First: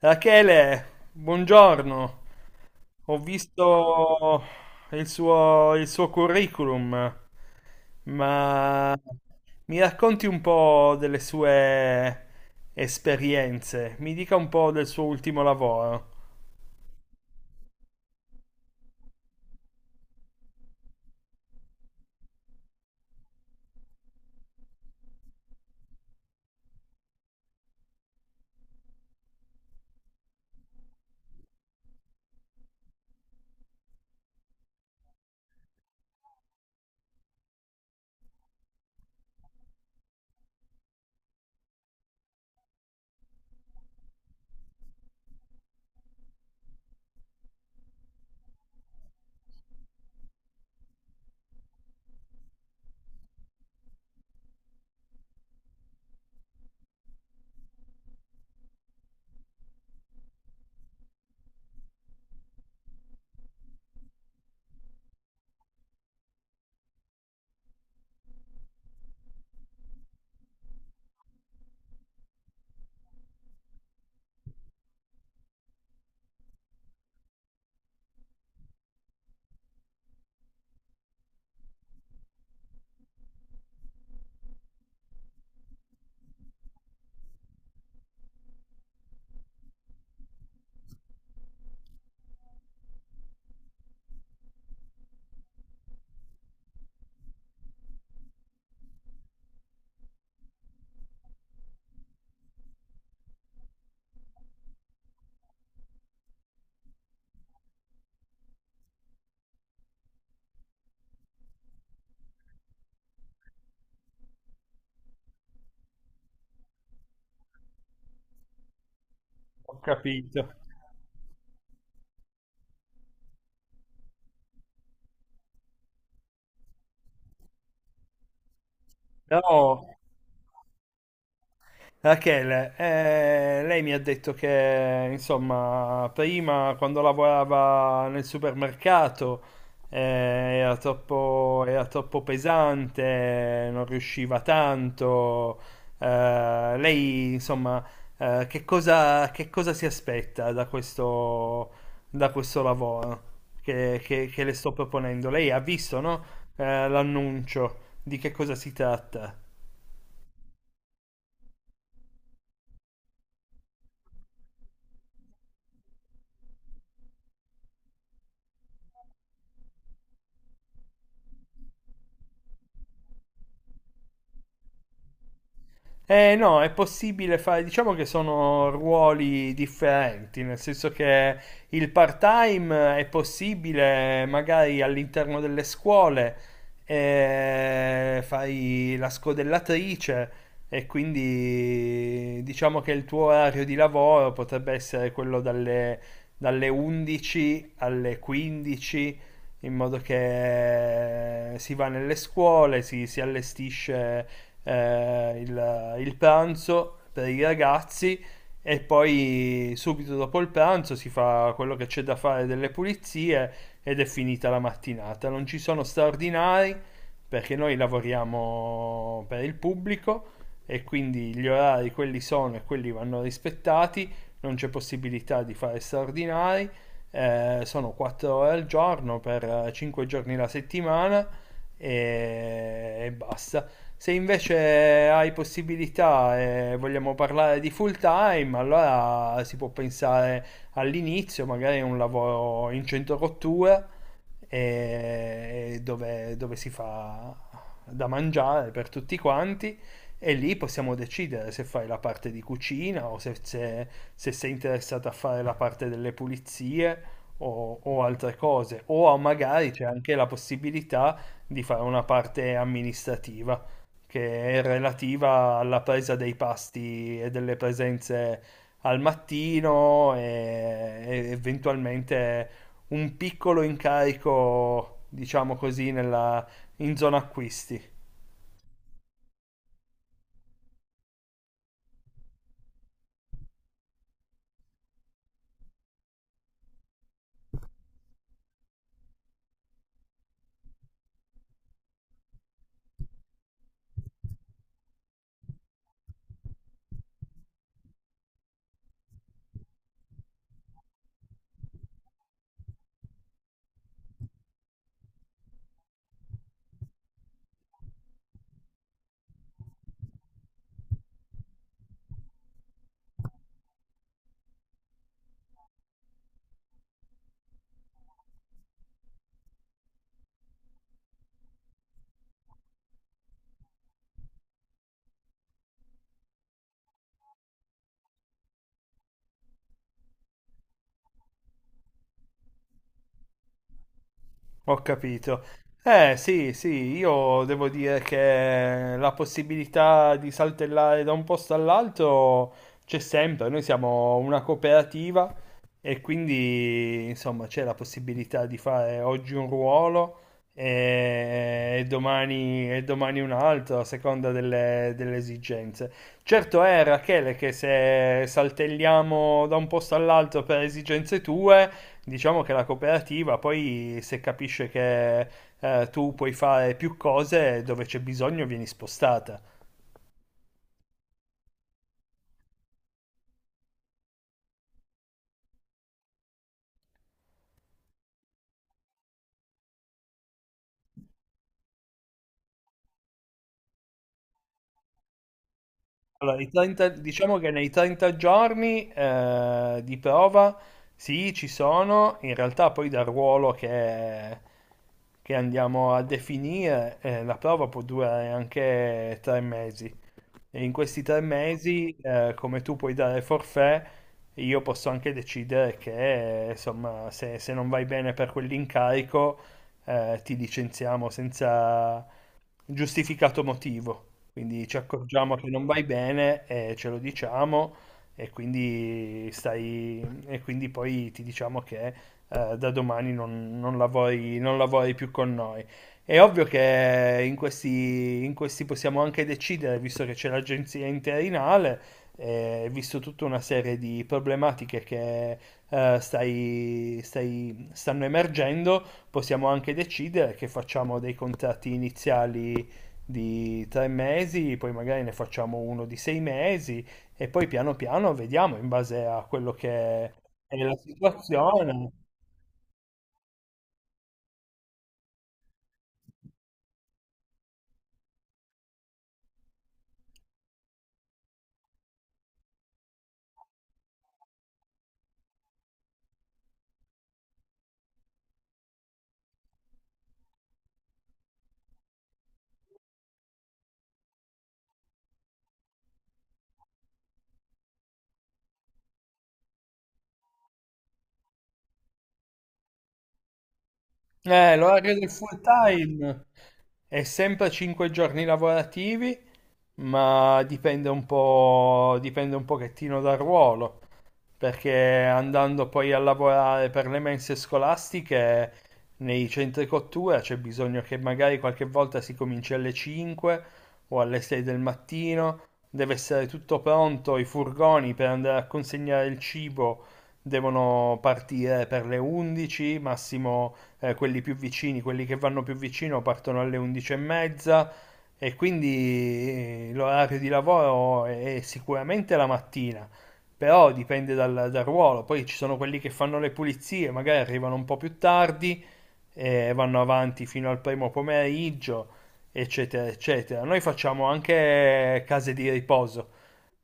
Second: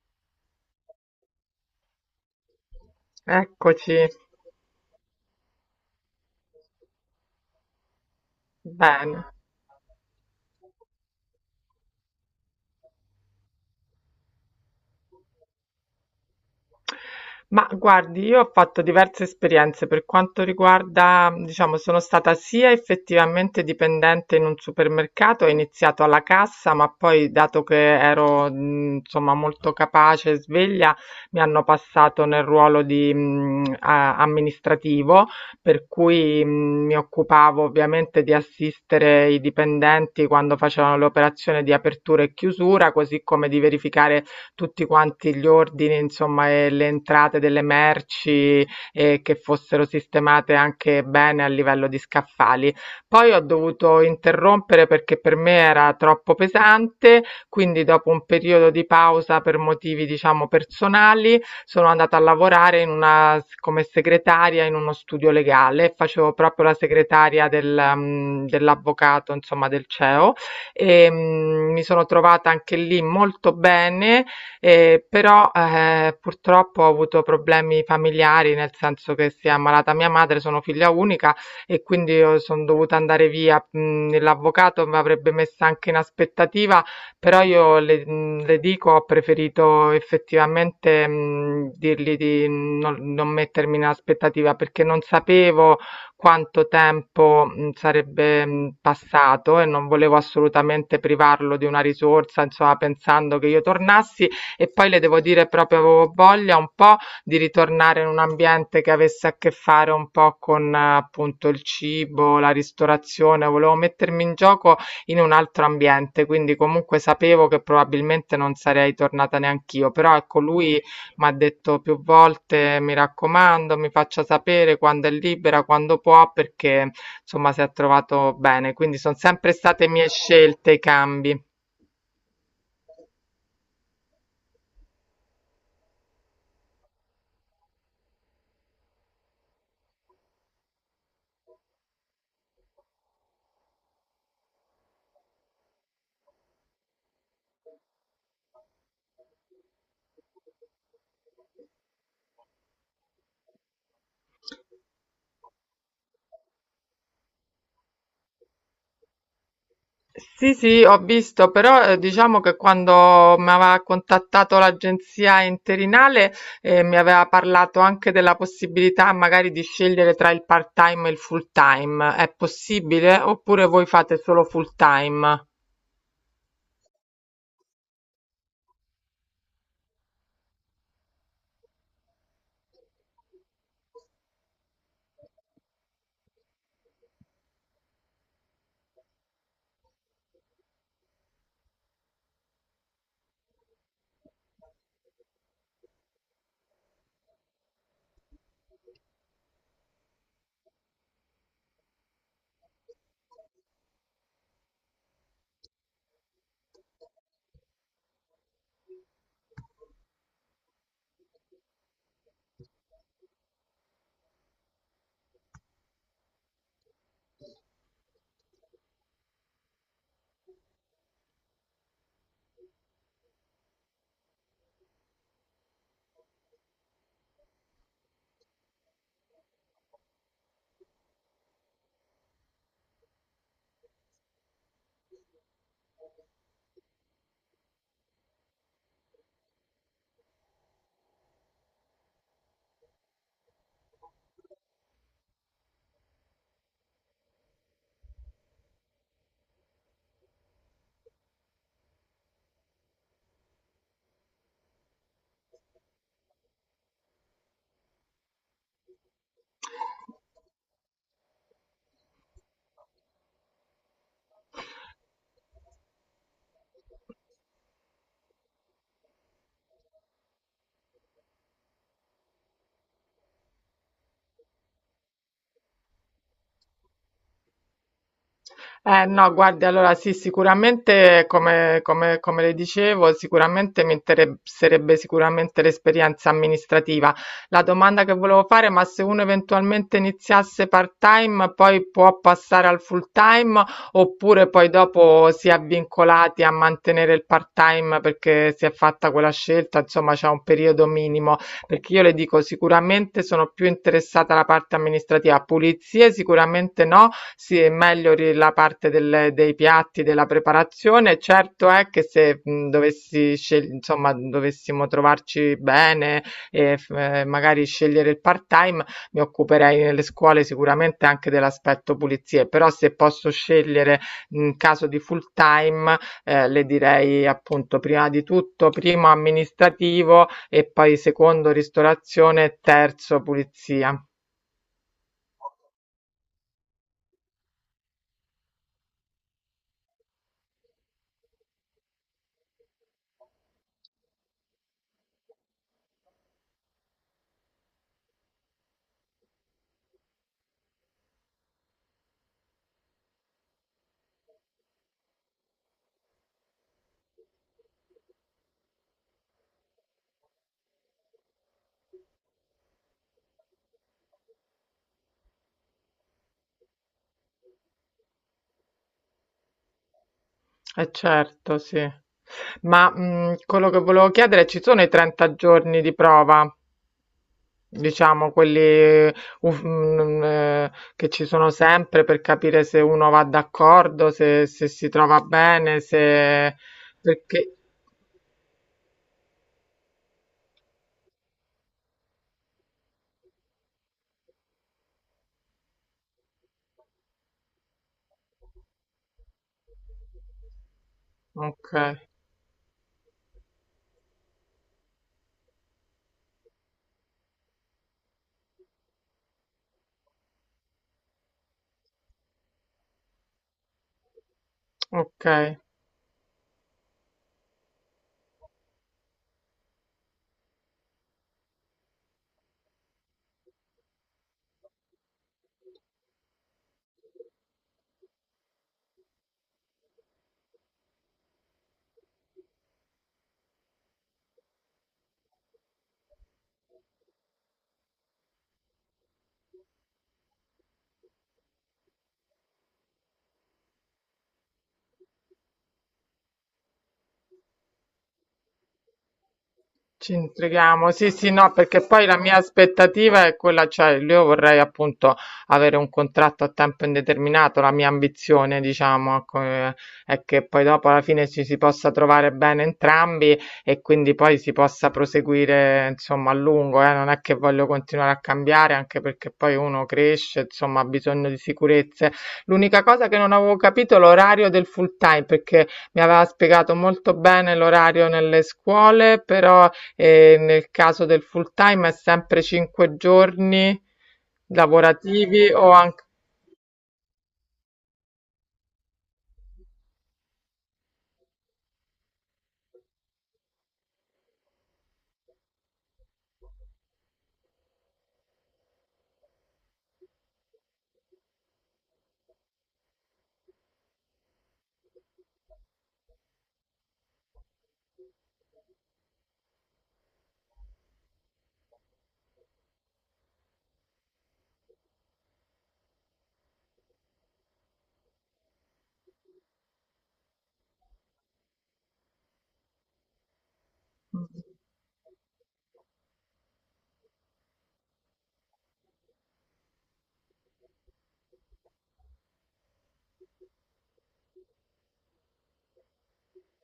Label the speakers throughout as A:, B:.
A: Rachele, buongiorno. Ho
B: Eccoci,
A: visto il suo curriculum, ma
B: bene.
A: mi racconti un po' delle sue esperienze, mi dica un po' del suo ultimo lavoro.
B: Ma guardi, io ho fatto diverse esperienze per quanto riguarda, diciamo, sono stata sia effettivamente dipendente in un supermercato, ho iniziato alla cassa, ma poi dato che ero, insomma, molto capace e sveglia, mi hanno passato nel ruolo di, amministrativo, per cui mi occupavo ovviamente di assistere i dipendenti quando facevano le operazioni di apertura e chiusura, così come di verificare tutti quanti gli ordini, insomma, e le entrate delle merci e che fossero sistemate anche bene a livello di scaffali. Poi ho dovuto interrompere perché per me era troppo pesante, quindi dopo un periodo di pausa per motivi, diciamo, personali, sono andata a lavorare in una, come segretaria in uno studio legale, facevo proprio la segretaria dell'avvocato, insomma, del CEO e mi sono trovata anche lì molto bene però purtroppo ho avuto problemi familiari, nel senso che si è ammalata mia madre, sono figlia unica e quindi io sono dovuta andare via. L'avvocato mi avrebbe messa anche in aspettativa, però io le dico, ho preferito effettivamente dirgli di non mettermi in aspettativa perché non sapevo quanto tempo sarebbe passato e non volevo assolutamente privarlo di una risorsa, insomma, pensando che io tornassi e poi le devo dire proprio avevo voglia un po' di ritornare in un ambiente che avesse a che fare un po' con appunto il cibo, la ristorazione, volevo mettermi in gioco in un altro ambiente, quindi comunque sapevo che probabilmente non sarei tornata
A: Ho
B: neanch'io, però ecco
A: capito.
B: lui mi ha detto più volte mi raccomando, mi faccia sapere quando è libera, quando può, perché insomma si è trovato bene, quindi sono sempre
A: Però
B: state mie scelte i cambi.
A: Rachele, lei mi ha detto che, insomma, prima quando lavorava nel supermercato eh, era troppo pesante, non riusciva tanto. Lei, insomma, che cosa si aspetta da questo lavoro che le sto proponendo? Lei ha visto, no? L'annuncio di che cosa si tratta?
B: Sì, sì, ho visto, però diciamo che quando mi aveva contattato l'agenzia interinale mi aveva parlato anche della possibilità magari di scegliere tra il part-time e il full-time. È possibile oppure voi fate solo full-time?
A: Eh no, è possibile fare, diciamo che sono ruoli differenti, nel senso che il part-time è possibile magari all'interno delle scuole, fai la scodellatrice e quindi diciamo che il tuo orario di lavoro potrebbe essere quello dalle 11 alle 15, in modo che si va nelle scuole, si allestisce il pranzo per i ragazzi e poi subito dopo il pranzo si fa quello che c'è da fare delle pulizie ed è finita la mattinata. Non ci sono straordinari perché noi lavoriamo per il pubblico e quindi gli orari quelli sono e quelli vanno rispettati, non c'è possibilità di fare straordinari, sono 4 ore al giorno per 5 giorni la settimana e basta. Se invece hai possibilità e vogliamo parlare di full time, allora si può pensare all'inizio magari a un lavoro in centro rottura e dove si fa da mangiare per tutti quanti e lì possiamo decidere se fai la parte di cucina o se sei interessato a fare la parte delle pulizie o altre cose. O magari c'è anche la possibilità di fare una parte amministrativa che è relativa alla presa dei pasti e delle presenze al mattino e eventualmente un piccolo incarico, diciamo così, in zona acquisti.
B: No, guardi, allora sì, sicuramente, come le dicevo, sicuramente mi interesserebbe sicuramente l'esperienza amministrativa. La domanda che volevo fare, ma se uno eventualmente iniziasse part-time, poi può passare al full-time oppure poi dopo si è vincolati a mantenere il part-time perché si è fatta quella scelta, insomma, c'è un periodo minimo. Perché io le dico, sicuramente sono più interessata alla parte amministrativa, pulizie sicuramente no, sì, è meglio la parte dei piatti, della preparazione. Certo è che se dovessi insomma, dovessimo trovarci bene e magari scegliere il part-time, mi occuperei nelle scuole sicuramente anche dell'aspetto pulizie, però se posso scegliere in caso di full-time, le direi appunto prima di tutto, primo amministrativo e poi secondo ristorazione, terzo pulizia.
A: Ho capito. Eh sì, sì, io devo dire che la possibilità di saltellare da un posto all'altro c'è sempre. Noi siamo una cooperativa e quindi insomma c'è la possibilità di fare oggi un ruolo e domani un altro a seconda delle esigenze. Certo è, Rachele, che se saltelliamo da un posto all'altro per esigenze tue. Diciamo che la cooperativa poi se capisce che tu puoi fare più cose dove c'è bisogno vieni spostata.
B: Eh certo, sì. Ma quello che volevo chiedere, ci sono i 30 giorni di prova, diciamo, quelli che ci sono sempre per capire se uno va d'accordo, se si trova bene,
A: Allora, i
B: se.
A: 30, diciamo che
B: Perché.
A: nei 30 giorni di prova sì, ci sono, in realtà poi dal ruolo che andiamo a definire la prova può durare anche 3 mesi. E in questi tre
B: Ok,
A: mesi, come tu puoi dare forfait, io posso anche decidere che, insomma, se non vai bene per quell'incarico, ti licenziamo senza giustificato motivo. Quindi ci
B: ok.
A: accorgiamo che non vai bene e ce lo diciamo e quindi stai e quindi poi ti diciamo che da domani non lavori, non lavori più con noi. È ovvio che in questi possiamo anche decidere, visto che c'è l'agenzia interinale, visto tutta una serie di problematiche che stanno emergendo. Possiamo anche decidere che facciamo dei contratti iniziali di 3 mesi, poi magari ne facciamo uno di 6 mesi e poi piano piano vediamo in base a quello che
B: Ci
A: è la
B: intrighiamo, sì, sì, no, perché
A: situazione.
B: poi la mia aspettativa è quella, cioè io vorrei appunto avere un contratto a tempo indeterminato, la mia ambizione, diciamo, ecco, è che poi dopo alla fine ci si possa trovare bene entrambi e quindi poi si possa proseguire, insomma, a lungo, non è che voglio continuare a cambiare, anche perché poi uno cresce, insomma, ha bisogno di sicurezze. L'unica cosa che non avevo capito è l'orario del full time, perché mi aveva spiegato molto bene l'orario nelle scuole, però e nel caso del full time è sempre 5 giorni
A: L'orario del full
B: lavorativi o anche,
A: time è sempre 5 giorni lavorativi ma dipende un po', dipende un pochettino dal ruolo, perché andando poi a lavorare per le mense scolastiche nei centri cottura c'è bisogno che magari qualche volta si cominci alle 5 o alle 6 del mattino, deve essere tutto pronto, i furgoni per andare a consegnare il cibo devono partire per le 11, massimo quelli più vicini, quelli che vanno più vicino partono alle 11 e mezza e quindi l'orario di lavoro è sicuramente la mattina, però dipende dal ruolo. Poi ci sono quelli che fanno le pulizie, magari arrivano un po' più tardi e vanno avanti fino al primo pomeriggio, eccetera, eccetera. Noi facciamo anche case di riposo,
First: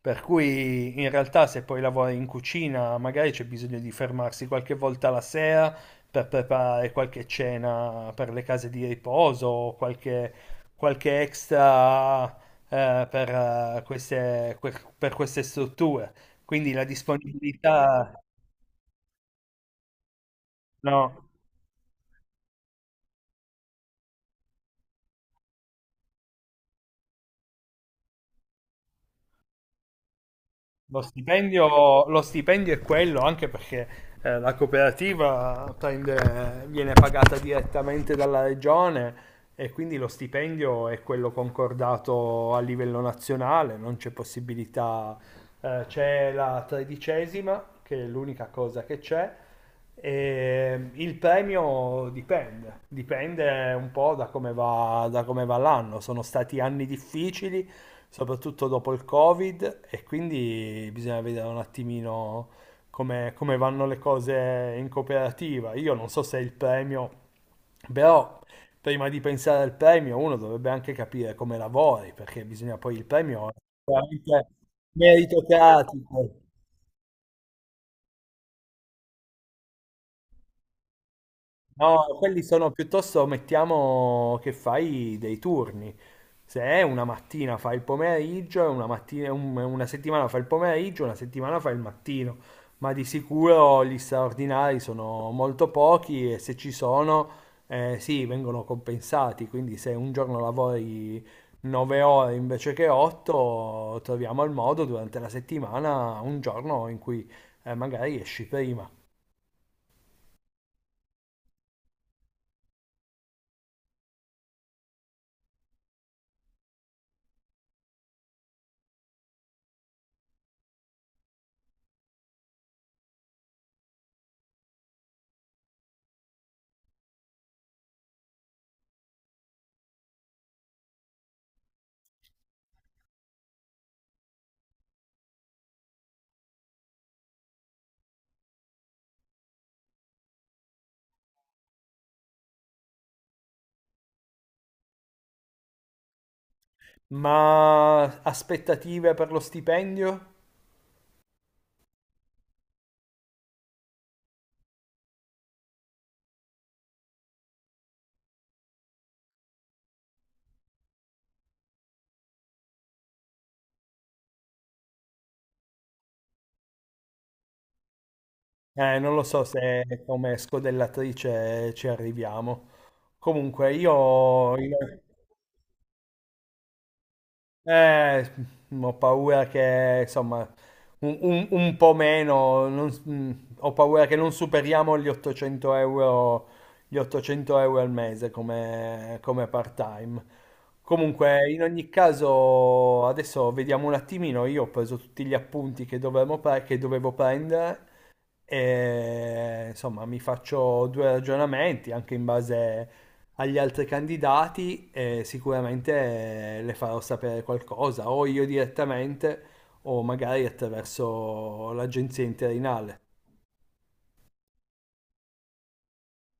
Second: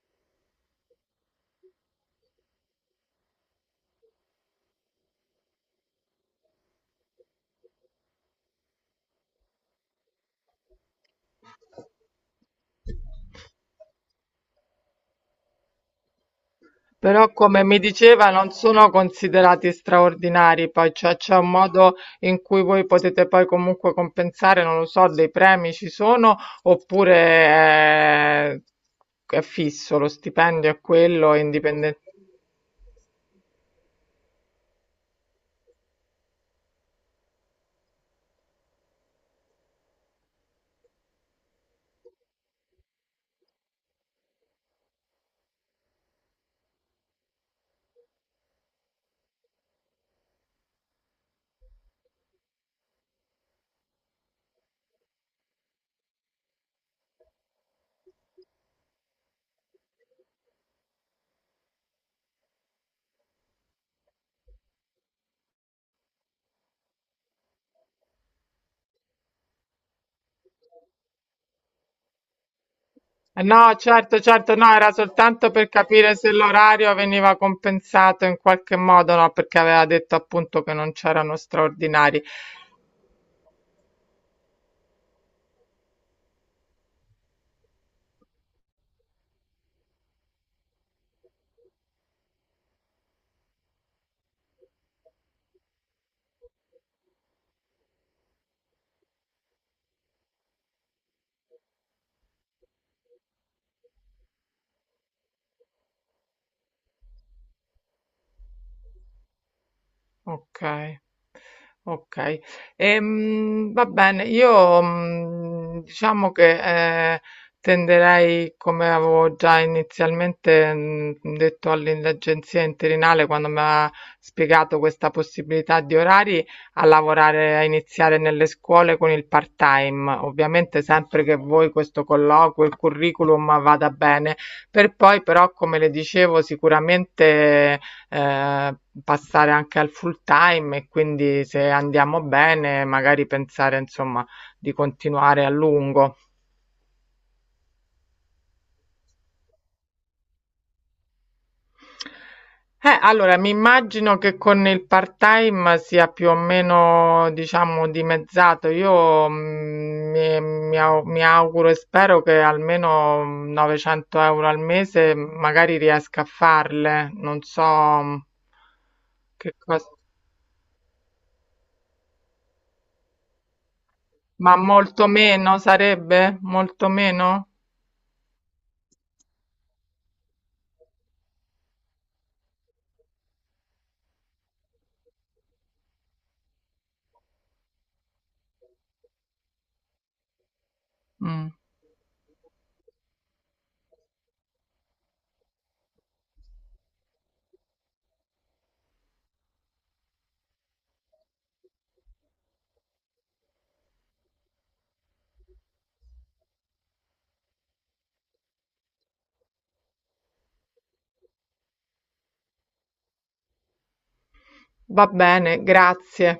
A: per cui in realtà se poi lavori in cucina magari c'è bisogno di fermarsi qualche volta la sera per preparare qualche cena per le case di riposo o qualche extra per queste strutture. Quindi la
B: però come mi
A: disponibilità,
B: diceva non sono considerati straordinari, poi
A: no.
B: cioè c'è un modo in cui voi potete poi comunque compensare, non lo so, dei premi ci sono oppure è fisso, lo stipendio è
A: Lo
B: quello, è indipendente.
A: stipendio, lo stipendio è quello, anche perché la cooperativa viene pagata direttamente dalla regione e quindi lo stipendio è quello concordato a livello nazionale, non c'è possibilità, c'è la tredicesima, che è l'unica cosa che c'è. E il premio dipende, dipende un po' da come va l'anno. Sono stati anni difficili, soprattutto dopo il Covid, e quindi bisogna vedere un attimino come vanno le cose in cooperativa. Io non so se il premio, però prima di pensare al premio uno dovrebbe anche capire come lavori, perché bisogna poi il premio
B: No, certo,
A: veramente
B: certo, no, era
A: merito
B: soltanto per capire
A: cratico.
B: se l'orario veniva compensato in qualche modo, no, perché aveva detto appunto che non c'erano
A: No,
B: straordinari.
A: quelli sono piuttosto, mettiamo che fai dei turni. Se è una mattina fai il pomeriggio, e una settimana fai il pomeriggio, una settimana fai il mattino. Ma di sicuro gli straordinari sono molto pochi e se ci sono, eh sì, vengono compensati. Quindi se un giorno lavori 9 ore invece che 8, troviamo il modo durante la settimana, un giorno in cui magari esci prima.
B: Ok. Okay. Va bene, io, diciamo che, ehm, tenderei, come avevo già inizialmente, detto all'agenzia interinale quando m'ha spiegato questa possibilità di orari, a lavorare a iniziare nelle scuole con il part-time. Ovviamente sempre che voi questo colloquio, il curriculum vada bene. Per poi però, come le dicevo, sicuramente eh, passare anche al full time e quindi se andiamo bene magari pensare insomma di continuare a lungo.
A: Ma aspettative per lo stipendio?
B: Allora, mi immagino che con il part-time sia più o meno, diciamo, dimezzato. Io mi auguro e spero che almeno 900 euro al mese magari riesca a farle. Non so
A: Non lo so
B: che
A: se
B: cosa,
A: come scodellatrice ci arriviamo. Comunque,
B: ma molto meno sarebbe? Molto meno?
A: eh, ho paura che, insomma, un po' meno, non s- mm, ho paura che non superiamo gli 800 euro, gli 800 euro al mese come part-time. Comunque,
B: Mm,
A: in ogni caso, adesso vediamo un attimino, io ho preso tutti gli appunti che dovevo, che dovevo prendere e, insomma, mi faccio due ragionamenti anche in base agli altri candidati e sicuramente le farò sapere qualcosa, o io direttamente o magari attraverso l'agenzia interinale.
B: Va bene, grazie.